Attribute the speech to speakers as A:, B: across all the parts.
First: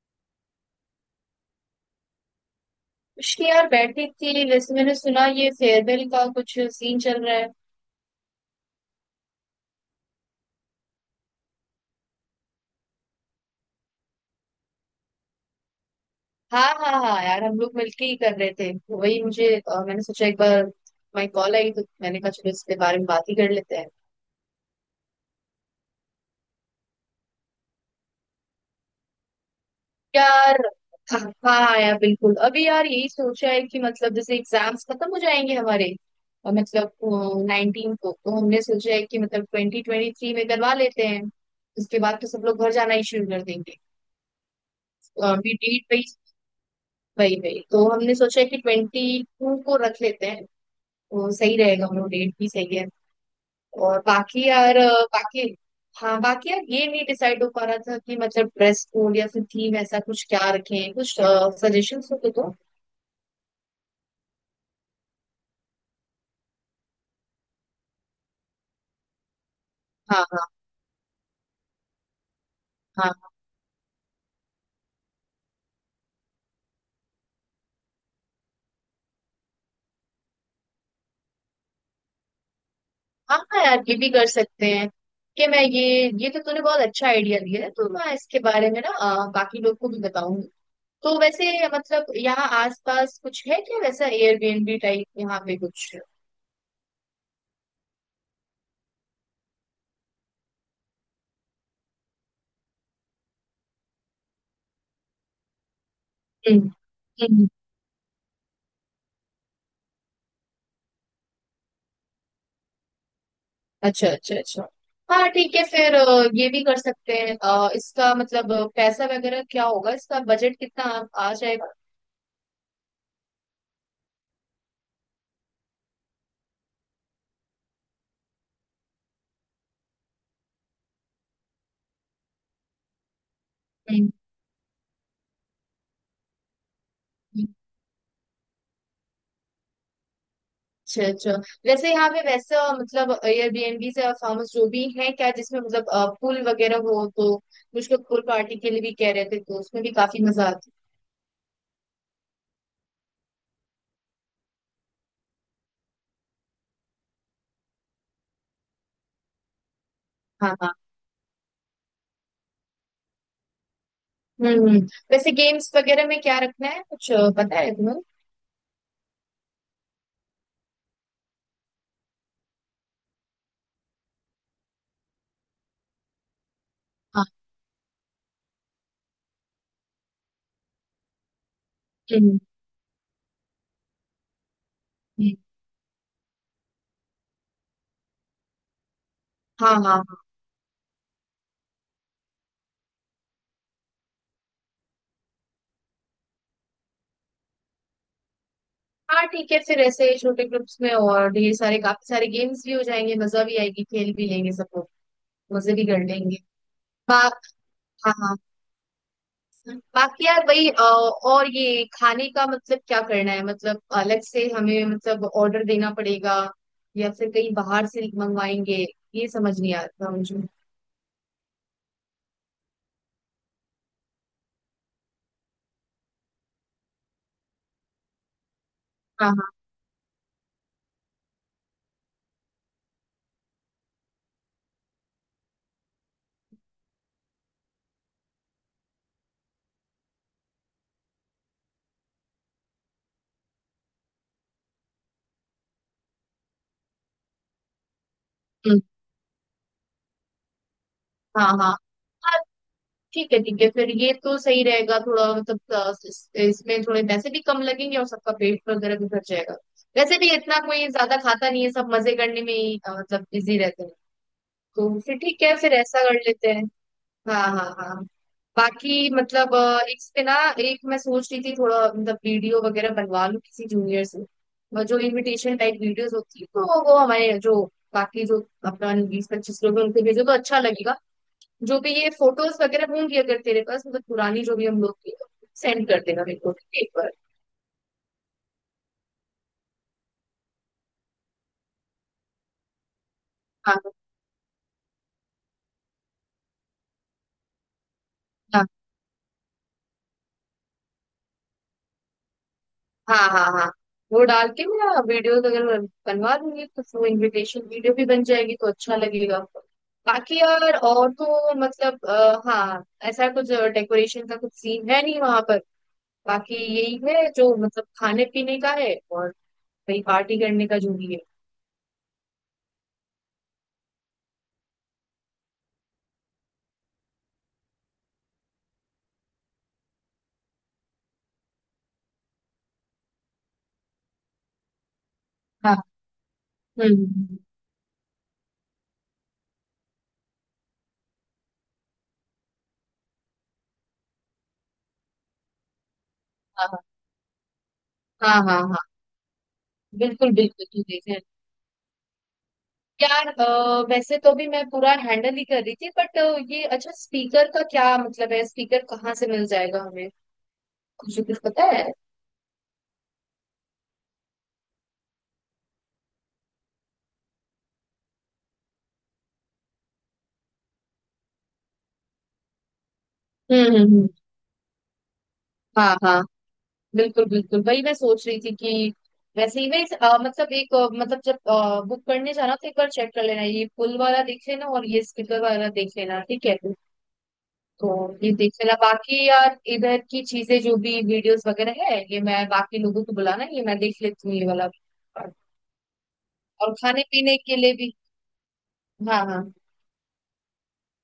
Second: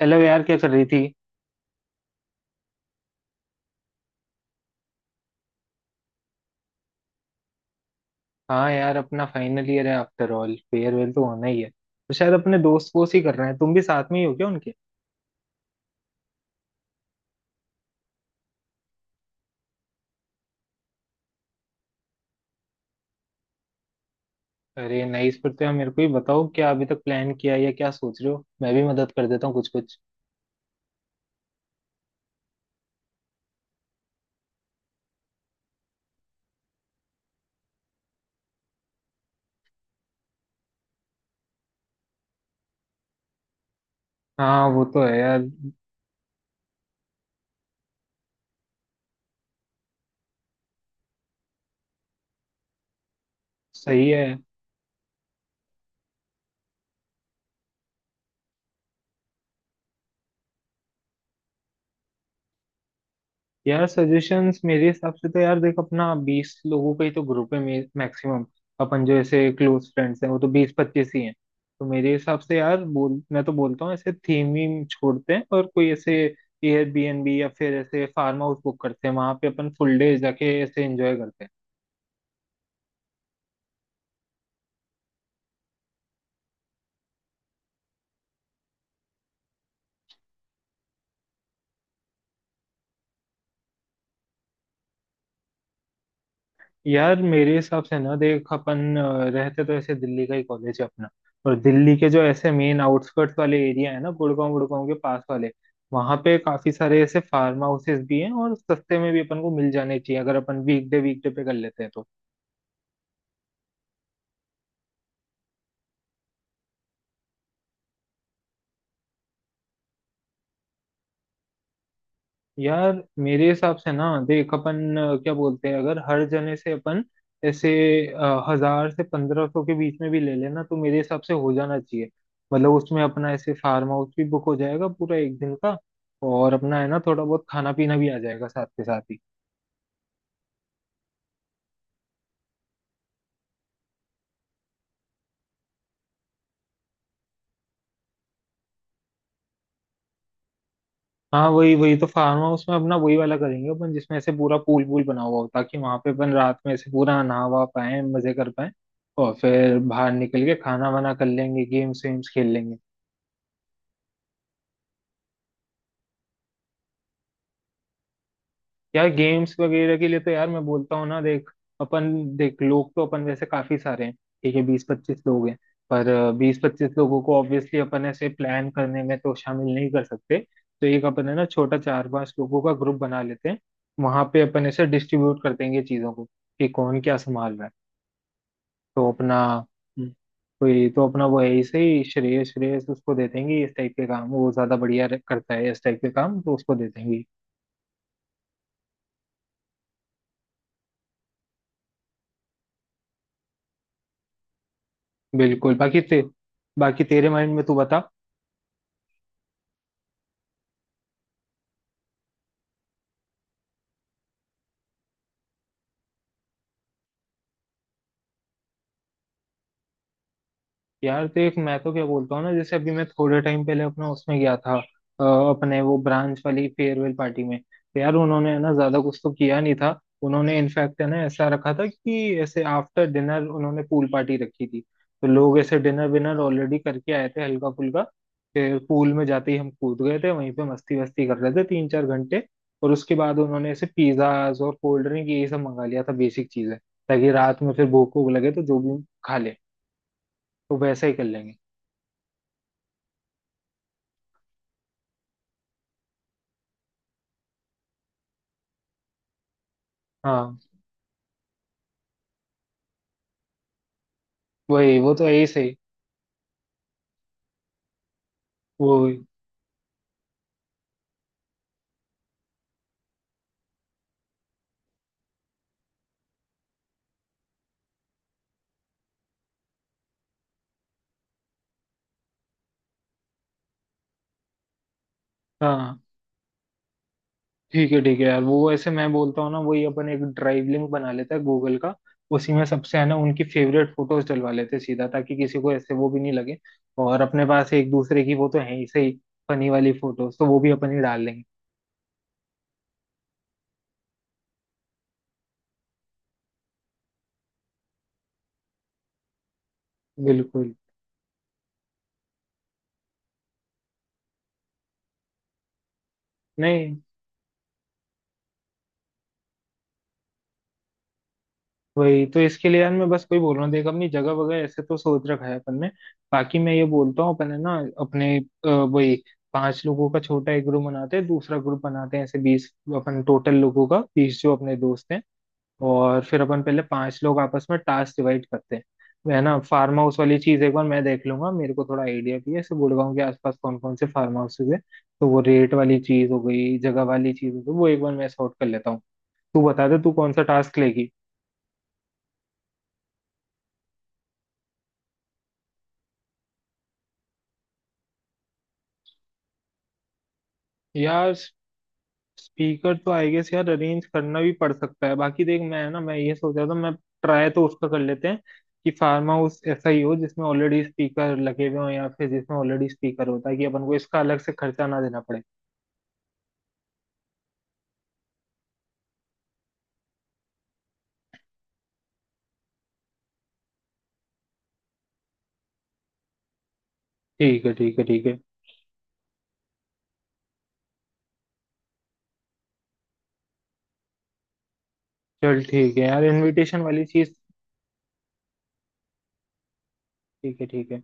A: Hello यार, क्या कर रही थी?
B: उसकी यार बैठी थी, वैसे मैंने सुना ये फेयरवेल का कुछ सीन चल रहा है।
A: हाँ यार, अपना फाइनल ईयर है, आफ्टर ऑल फेयरवेल तो होना ही है। तो शायद अपने दोस्त वोस्त ही कर रहे हैं। तुम भी साथ में ही हो क्या उनके?
B: हाँ हाँ हाँ यार, हम लोग मिलके ही कर रहे थे तो वही मुझे मैंने सोचा एक बार माई कॉल आई तो मैंने कहा चलो इसके बारे में बात ही कर लेते हैं।
A: अरे नहीं, इस पर तो यार मेरे को ही बताओ, क्या अभी तक प्लान किया है या क्या सोच रहे हो? मैं भी मदद कर देता हूँ कुछ कुछ।
B: यार हाँ हाँ यार बिल्कुल, अभी यार यही सोचा है कि मतलब जैसे एग्जाम्स खत्म हो जाएंगे हमारे मतलब 19 को, तो हमने सोचा है कि मतलब 2023 में करवा लेते हैं। उसके बाद तो सब लोग घर जाना ही शुरू कर देंगे।
A: हाँ वो तो है
B: तो
A: यार।
B: अभी डेट वही वही वही तो हमने सोचा है कि 22 को रख लेते हैं तो सही रहेगा, वो डेट भी सही है। और
A: सही है।
B: बाकी यार बाकी हाँ, बाकी यार ये नहीं डिसाइड हो पा रहा था कि मतलब ड्रेस कोड या फिर थीम ऐसा कुछ क्या रखें, कुछ सजेशंस हो तो दो।
A: यार सजेशंस मेरे हिसाब से तो यार देख, अपना 20 लोगों का ही तो ग्रुप है मैक्सिमम। अपन जो ऐसे क्लोज फ्रेंड्स
B: हाँ
A: हैं वो
B: हाँ
A: तो 20-25 ही हैं। तो मेरे हिसाब से यार बोल,
B: हाँ
A: मैं तो बोलता हूँ ऐसे थीम वीम छोड़ते हैं और कोई ऐसे एयरबीएनबी या फिर ऐसे फार्म हाउस बुक करते हैं, वहां पे अपन फुल डे जाके ऐसे एंजॉय करते हैं।
B: हाँ हाँ यार ये भी कर सकते हैं। कि मैं ये तो तूने बहुत अच्छा आइडिया दिया है, तो मैं इसके बारे में ना बाकी लोग को भी बताऊंगी। तो वैसे मतलब यहाँ आसपास कुछ है क्या वैसा एयरबीएनबी टाइप यहाँ पे कुछ?
A: यार मेरे हिसाब से ना देख, अपन रहते तो ऐसे दिल्ली का ही कॉलेज है अपना। और दिल्ली के जो ऐसे मेन आउटस्कर्ट्स वाले एरिया है ना, गुड़गांव, गुड़गांव के पास वाले, वहां पे
B: हम्म।
A: काफी सारे ऐसे फार्म हाउसेस भी हैं, और सस्ते में भी अपन को मिल जाने चाहिए अगर अपन वीकडे वीकडे पे कर लेते हैं तो।
B: अच्छा अच्छा अच्छा। हाँ ठीक है फिर ये भी कर सकते हैं। इसका मतलब पैसा वगैरह क्या होगा, इसका बजट कितना आ आ जाएगा?
A: यार मेरे हिसाब से ना देख, अपन क्या बोलते हैं, अगर हर जने से अपन ऐसे 1,000 से 1,500 के बीच में भी ले लेना तो मेरे हिसाब से हो जाना चाहिए। मतलब उसमें अपना ऐसे फार्म
B: हम्म,
A: हाउस भी बुक हो जाएगा पूरा एक दिन का। और अपना है ना थोड़ा बहुत
B: हम्म।
A: खाना पीना भी आ जाएगा साथ के साथ ही।
B: अच्छा अच्छा। वैसे यहाँ पे वैसा मतलब एयरबीएनबी से फार्म हाउस जो भी है क्या जिसमें मतलब पूल वगैरह हो, तो कुछ लोग पूल पार्टी के लिए भी कह रहे थे तो उसमें भी काफी मजा आता
A: हाँ वही, वही तो फार्म हाउस में अपना वही वाला करेंगे अपन जिसमें ऐसे पूरा पूल पूल बना हुआ हो, ताकि वहां पे अपन रात में ऐसे पूरा नहावा पाए मजे कर पाए। और फिर बाहर निकल
B: है।
A: के
B: हाँ हाँ।
A: खाना वाना कर लेंगे, गेम्स वेम्स खेल लेंगे।
B: हम्म हम्म। वैसे गेम्स वगैरह में क्या रखना है कुछ पता है तुम्हें?
A: यार गेम्स वगैरह के लिए तो यार मैं बोलता हूँ ना देख, अपन देख लोग तो अपन वैसे काफी सारे हैं, ठीक है 20-25 लोग हैं, पर 20-25 लोगों
B: हाँ।
A: को ऑब्वियसली अपन ऐसे प्लान करने में तो शामिल नहीं कर सकते। तो एक अपन है ना छोटा चार पांच
B: हम्म,
A: लोगों का ग्रुप बना लेते हैं, वहां पे अपन ऐसे
B: हम्म।
A: डिस्ट्रीब्यूट कर देंगे चीजों को कि कौन क्या संभाल रहा है। तो अपना,
B: हाँ हाँ
A: हम्म, कोई तो अपना वो है ऐसे ही, श्रेयस, श्रेयस उसको दे देंगे, इस टाइप के काम वो ज्यादा बढ़िया करता है, इस टाइप के काम तो उसको दे देंगे।
B: हाँ ठीक है, फिर ऐसे छोटे ग्रुप्स में और ये सारे काफी सारे गेम्स भी हो जाएंगे, मजा भी आएगी, खेल भी लेंगे सब लोग, मजे
A: बिल्कुल।
B: भी कर लेंगे।
A: बाकी
B: बा
A: तेरे माइंड में तू बता।
B: हाँ हाँ। बाकी यार वही और ये खाने का मतलब क्या करना है? मतलब अलग से हमें मतलब ऑर्डर देना पड़ेगा या फिर कहीं बाहर से मंगवाएंगे? ये समझ नहीं आ रहा मुझे।
A: यार देख मैं तो क्या बोलता हूँ ना, जैसे अभी मैं थोड़े टाइम पहले अपना उसमें गया था अपने वो ब्रांच वाली फेयरवेल पार्टी में, तो यार उन्होंने है ना ज्यादा कुछ
B: हाँ
A: तो
B: हाँ।
A: किया नहीं था, उन्होंने इनफैक्ट है ना ऐसा रखा था कि ऐसे आफ्टर डिनर उन्होंने पूल पार्टी रखी थी। तो लोग ऐसे डिनर विनर ऑलरेडी करके आए थे हल्का फुल्का। फिर पूल में जाते ही हम कूद गए थे, वहीं पे मस्ती वस्ती कर रहे थे 3-4 घंटे। और उसके बाद उन्होंने ऐसे पिज्जाज और कोल्ड ड्रिंक ये सब मंगा लिया था बेसिक चीजें, ताकि रात में फिर भूख भूख लगे तो जो
B: हम्म,
A: भी खा ले। तो वैसा ही कर
B: हाँ
A: लेंगे।
B: हाँ ठीक है ठीक है, फिर ये तो सही रहेगा, थोड़ा मतलब इसमें थोड़े पैसे भी कम लगेंगे और सबका पेट वगैरह भी भर जाएगा। वैसे भी इतना
A: हाँ
B: कोई ज्यादा खाता नहीं है, सब मजे करने में ही मतलब बिजी रहते हैं।
A: वही,
B: तो
A: वो
B: फिर
A: तो ऐसे
B: ठीक
A: ही
B: है, फिर
A: सही।
B: ऐसा कर लेते हैं। हाँ हाँ हाँ।
A: वो,
B: बाकी मतलब एक पे ना एक मैं सोच रही थी, थोड़ा मतलब वीडियो वगैरह बनवा लूँ किसी जूनियर से, और जो इनविटेशन टाइप वीडियोस होती है तो वो हमारे जो बाकी जो अपना 20-25 लोग हैं उनको भेजो तो अच्छा लगेगा। जो भी ये फोटोज वगैरह होंगी, अगर तेरे पास मतलब पुरानी जो भी हम लोग की, सेंड कर
A: हाँ
B: देना मेरे को, ठीक है एक बार।
A: ठीक है, ठीक है यार, वो ऐसे मैं बोलता हूँ ना, वही अपन एक ड्राइव लिंक बना लेता है गूगल का। उसी में सबसे है ना उनकी
B: हाँ
A: फेवरेट फोटोज डलवा लेते हैं सीधा, ताकि किसी को ऐसे वो भी नहीं लगे। और अपने पास एक दूसरे की वो तो
B: हाँ
A: है ही सही, फनी वाली फोटोज तो वो भी अपन ही डाल लेंगे।
B: हाँ हाँ हाँ। वो डाल के मैं वीडियोस अगर मैं बनवा दूंगी तो वो इनविटेशन वीडियो भी बन जाएगी तो अच्छा लगेगा। बाकी यार
A: बिल्कुल।
B: और तो मतलब हाँ, ऐसा कुछ डेकोरेशन का कुछ सीन है नहीं वहां पर? बाकी
A: नहीं,
B: यही है जो मतलब खाने पीने का है और वही पार्टी करने का जो भी है।
A: वही तो इसके लिए यार मैं बस कोई बोल रहा हूँ देख, अपनी जगह वगैरह ऐसे तो सोच रखा है अपन ने। बाकी मैं ये बोलता हूँ अपन है ना अपने वही पांच लोगों का छोटा एक ग्रुप बनाते हैं, दूसरा ग्रुप बनाते हैं ऐसे, बीस अपन टोटल लोगों का, बीस जो अपने दोस्त हैं।
B: हाँ।
A: और फिर अपन पहले
B: हम्म हम्म,
A: पांच
B: हम्म,
A: लोग आपस में टास्क डिवाइड करते हैं। है ना फार्म हाउस वाली चीज एक बार मैं देख लूंगा, मेरे को थोड़ा आइडिया भी है ऐसे गुड़गांव के आसपास कौन कौन से फार्म हाउसेज है। तो वो रेट वाली चीज हो गई,
B: हाँ
A: जगह वाली चीज हो गई, वो एक बार मैं
B: हाँ
A: सॉर्ट
B: हाँ हाँ
A: कर लेता
B: हाँ,
A: हूँ। तू बता दे तू
B: बिल्कुल
A: कौन सा
B: बिल्कुल
A: टास्क
B: ठीक
A: लेगी।
B: है। यार वैसे तो भी मैं पूरा हैंडल ही कर रही थी, बट ये अच्छा, स्पीकर का क्या मतलब है? स्पीकर कहाँ से मिल जाएगा हमें, कुछ
A: यार
B: कुछ पता है?
A: स्पीकर तो आई गेस यार अरेंज करना भी पड़ सकता है। बाकी देख, मैं ये सोच रहा था, मैं ट्राई तो उसका कर लेते हैं कि फार्म हाउस ऐसा ही हो जिसमें ऑलरेडी स्पीकर लगे हुए हो, या फिर जिसमें ऑलरेडी स्पीकर होता है, कि
B: हम्म हम्म
A: अपन को
B: हम्म।
A: इसका अलग से खर्चा ना देना पड़े।
B: हाँ हाँ बिल्कुल बिल्कुल, वही मैं सोच रही थी कि वैसे ही मैं मतलब एक मतलब जब बुक करने जाना तो एक बार चेक कर लेना ये पुल वाला देख लेना और ये स्पीकर वाला देख लेना, ठीक है?
A: ठीक है
B: तो
A: ठीक है ठीक
B: ये
A: है।
B: देख लेना। बाकी यार इधर की चीजें जो भी वीडियोस वगैरह है ये मैं, बाकी लोगों को बुलाना ये मैं देख लेती हूँ, ये वाला
A: चल ठीक है यार
B: और
A: इनविटेशन
B: खाने
A: वाली चीज।
B: पीने के लिए भी। हाँ हाँ
A: ठीक है ठीक है।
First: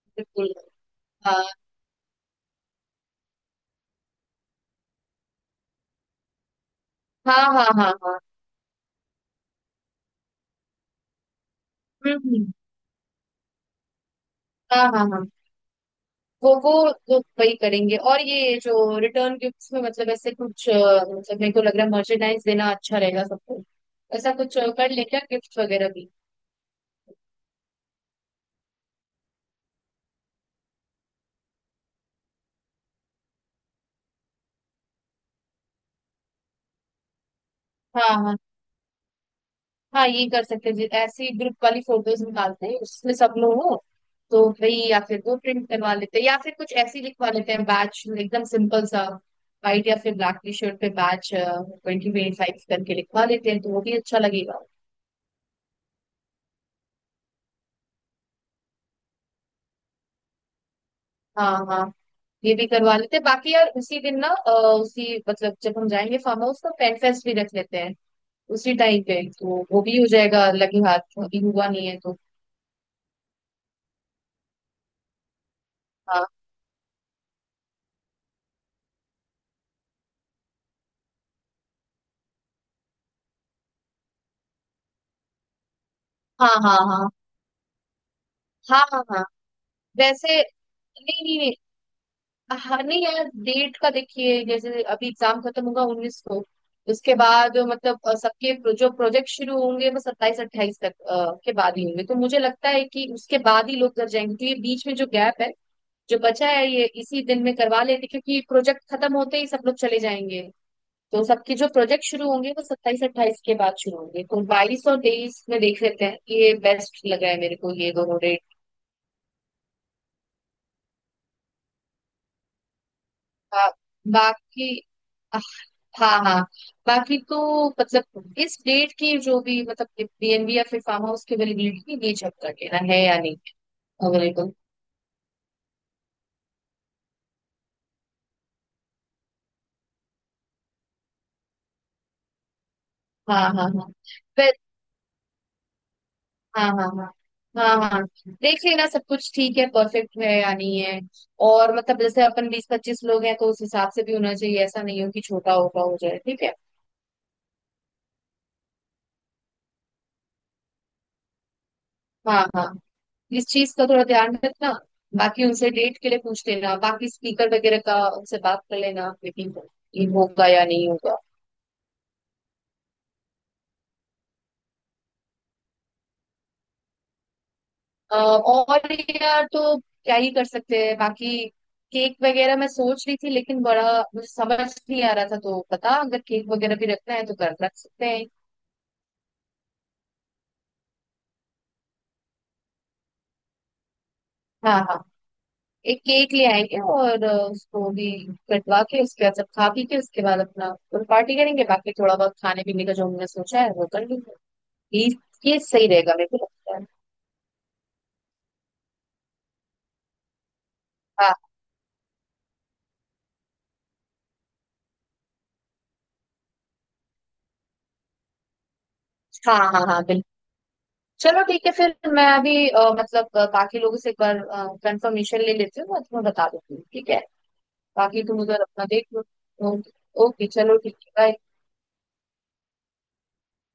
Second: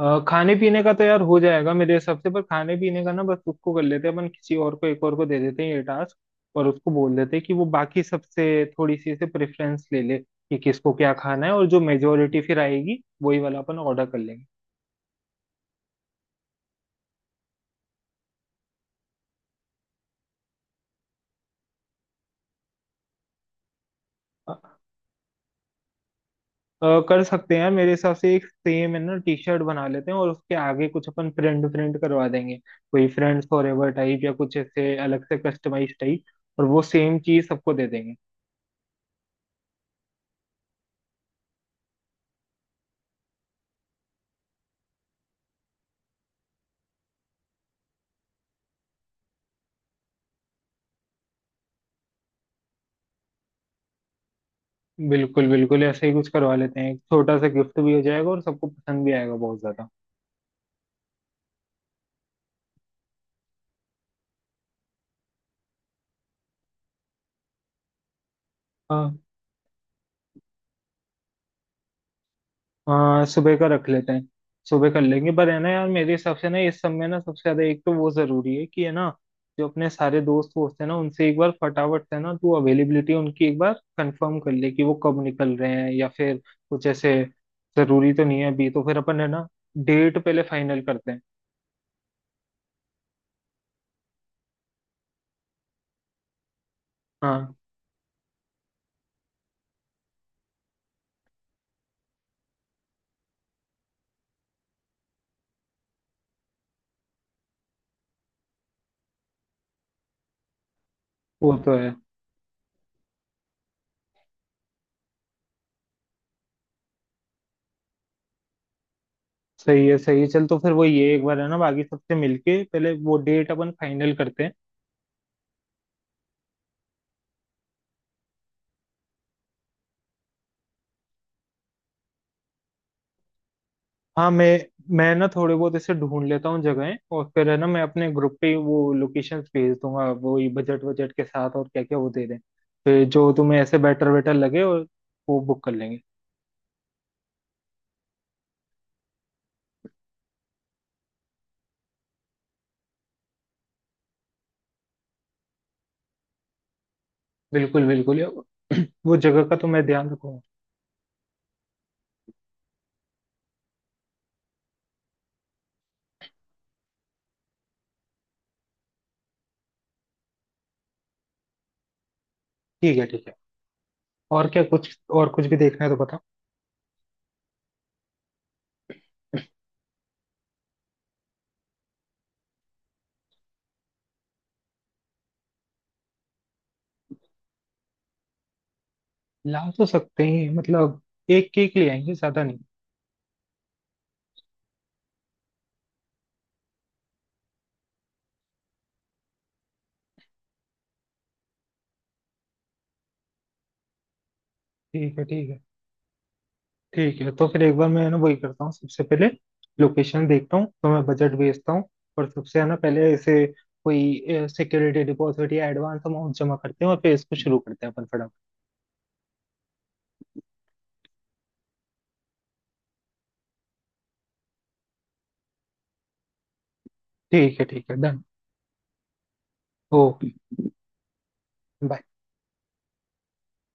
B: बिल्कुल।
A: खाने पीने का तो यार हो
B: हाँ
A: जाएगा मेरे हिसाब से, पर खाने पीने का ना बस उसको कर लेते हैं, अपन किसी और को, एक और को दे देते हैं ये टास्क। और उसको बोल देते
B: हाँ
A: हैं कि वो
B: हाँ हाँ
A: बाकी
B: हाँ।
A: सबसे थोड़ी सी से प्रेफरेंस ले ले कि किसको क्या खाना है, और जो
B: हम्म
A: मेजोरिटी
B: हम्म,
A: फिर आएगी वही वाला अपन ऑर्डर कर लेंगे।
B: हाँ हाँ हाँ। वो वो वो वही करेंगे। और ये जो रिटर्न गिफ्ट्स में मतलब ऐसे कुछ मतलब मेरे को लग रहा है मर्चेंडाइज देना अच्छा रहेगा सबको, ऐसा
A: अ,
B: कुछ कर लें क्या गिफ्ट वगैरह भी?
A: कर सकते हैं यार, मेरे हिसाब से एक सेम है ना टी शर्ट बना लेते हैं, और उसके आगे कुछ अपन प्रिंट प्रिंट करवा देंगे, कोई फ्रेंड्स फॉर एवर टाइप या कुछ ऐसे अलग से कस्टमाइज टाइप, और वो सेम चीज सबको दे
B: हाँ
A: देंगे।
B: हाँ हाँ ये कर सकते हैं। ऐसी ग्रुप वाली फोटोज निकालते हैं उसमें सब लोग हो तो भाई, या फिर वो प्रिंट करवा लेते हैं या फिर कुछ ऐसी लिखवा लेते हैं बैच एकदम सिंपल सा, व्हाइट या फिर ब्लैक टी शर्ट पे बैच 2025 करके लिखवा लेते हैं तो वो भी अच्छा लगेगा।
A: बिल्कुल बिल्कुल, ऐसे ही कुछ करवा लेते हैं, एक छोटा सा गिफ्ट भी हो जाएगा और सबको पसंद भी आएगा बहुत ज्यादा।
B: हाँ हाँ। ये भी करवा लेते हैं। बाकी यार उसी दिन ना उसी, मतलब जब हम जाएंगे फार्म हाउस तो पेन फेस्ट भी रख लेते हैं उसी टाइम
A: हाँ
B: पे, तो वो भी हो जाएगा लगे हाथ, अभी हुआ नहीं है तो।
A: हाँ, सुबह का रख लेते हैं, सुबह कर लेंगे। पर है ना यार मेरे
B: हाँ
A: हिसाब से ना इस सब में ना सबसे ज्यादा एक तो वो जरूरी है कि है ना, जो अपने सारे दोस्त वोस्त है ना उनसे एक बार फटाफट से ना तू अवेलेबिलिटी उनकी एक बार कंफर्म कर ले, कि वो कब निकल रहे हैं या फिर
B: हाँ हाँ
A: कुछ
B: हाँ
A: ऐसे जरूरी तो नहीं है अभी,
B: हाँ
A: तो फिर
B: हाँ
A: अपन
B: हाँ।
A: है ना डेट
B: वैसे,
A: पहले फाइनल करते हैं।
B: नहीं नहीं नहीं, हाँ नहीं यार डेट का देखिए, जैसे अभी एग्जाम खत्म होगा 19 को, उसके
A: हाँ
B: बाद मतलब सबके जो प्रोजेक्ट शुरू होंगे वो 27-28 तक के बाद ही होंगे, तो मुझे लगता है कि उसके बाद ही लोग कर जाएंगे, क्योंकि बीच में जो गैप है जो बचा है ये इसी दिन में करवा लेते, क्योंकि प्रोजेक्ट खत्म होते ही सब लोग चले जाएंगे। तो
A: वो
B: सबके जो
A: तो है,
B: प्रोजेक्ट शुरू होंगे वो सत्ताईस अट्ठाईस के बाद शुरू होंगे, तो 22 और 23 में देख लेते हैं, ये बेस्ट लगा है मेरे को ये दोनों डेट।
A: सही है सही है। चल तो फिर वो, ये एक बार है ना बाकी सबसे मिलके पहले वो डेट अपन फाइनल करते हैं।
B: बाकी हाँ हाँ। बाकी तो मतलब इस डेट की जो भी मतलब बीएनबी या फिर फार्म हाउस की अवेलेबिलिटी ये चेक कर लेना है या नहीं
A: हाँ, मैं
B: अवेलेबल।
A: मैं ना थोड़े बहुत ऐसे ढूंढ लेता हूँ जगहें, और फिर है ना मैं अपने ग्रुप पे वो लोकेशंस भेज दूंगा, वो ये बजट बजट के साथ और क्या क्या वो दे दें, फिर जो
B: हाँ
A: तुम्हें
B: हाँ
A: ऐसे
B: हाँ।
A: बेटर वेटर
B: फिर
A: लगे और वो बुक कर लेंगे।
B: हाँ हाँ हाँ हाँ हाँ, देख लेना सब कुछ ठीक है परफेक्ट है या नहीं है, और मतलब जैसे अपन 20-25 लोग हैं तो उस हिसाब से भी होना चाहिए, ऐसा नहीं हो कि छोटा होगा हो जाए, ठीक है?
A: बिल्कुल बिल्कुल वो जगह का तो मैं ध्यान रखूंगा।
B: हाँ हाँ। इस चीज का थोड़ा ध्यान रखना, बाकी उनसे डेट के लिए पूछ लेना, बाकी स्पीकर वगैरह का उनसे बात कर लेना मीटिंग ये होगा या नहीं होगा।
A: ठीक है ठीक है। और क्या कुछ, और कुछ भी देखना है तो बताओ।
B: और यार तो क्या ही कर सकते हैं बाकी, केक वगैरह मैं सोच रही थी लेकिन बड़ा मुझे समझ नहीं आ रहा था, तो बता, अगर केक वगैरह भी रखना है तो कर रख सकते हैं।
A: ला तो सकते हैं मतलब, एक केक ले आएंगे ज्यादा नहीं।
B: हाँ हाँ। एक केक ले आएंगे और उसको भी कटवा के, उसके बाद सब खा पी के उसके बाद अपना पार्टी करेंगे, बाकी थोड़ा बहुत खाने पीने का जो हमने सोचा है वो कर लेंगे। ये
A: ठीक है ठीक
B: ये
A: है।
B: सही रहेगा मेरे को लगता है।
A: ठीक है तो फिर एक बार मैं है ना वही करता हूँ, सबसे पहले लोकेशन देखता हूँ तो मैं बजट
B: हाँ
A: भेजता हूँ, और सबसे है ना पहले ऐसे कोई सिक्योरिटी डिपॉजिट या एडवांस अमाउंट जमा करते हैं और फिर इसको शुरू करते हैं अपन फटाफट।
B: हाँ हाँ हाँ बिल्कुल। चलो ठीक है, फिर मैं अभी मतलब बाकी लोगों से एक बार कंफर्मेशन ले लेती हूँ, मैं तुम्हें बता देती हूँ, ठीक है।
A: ठीक है डन।
B: बाकी तुम उधर अपना देख लो। ओके।
A: ओके।
B: ओके, चलो ठीक है bye।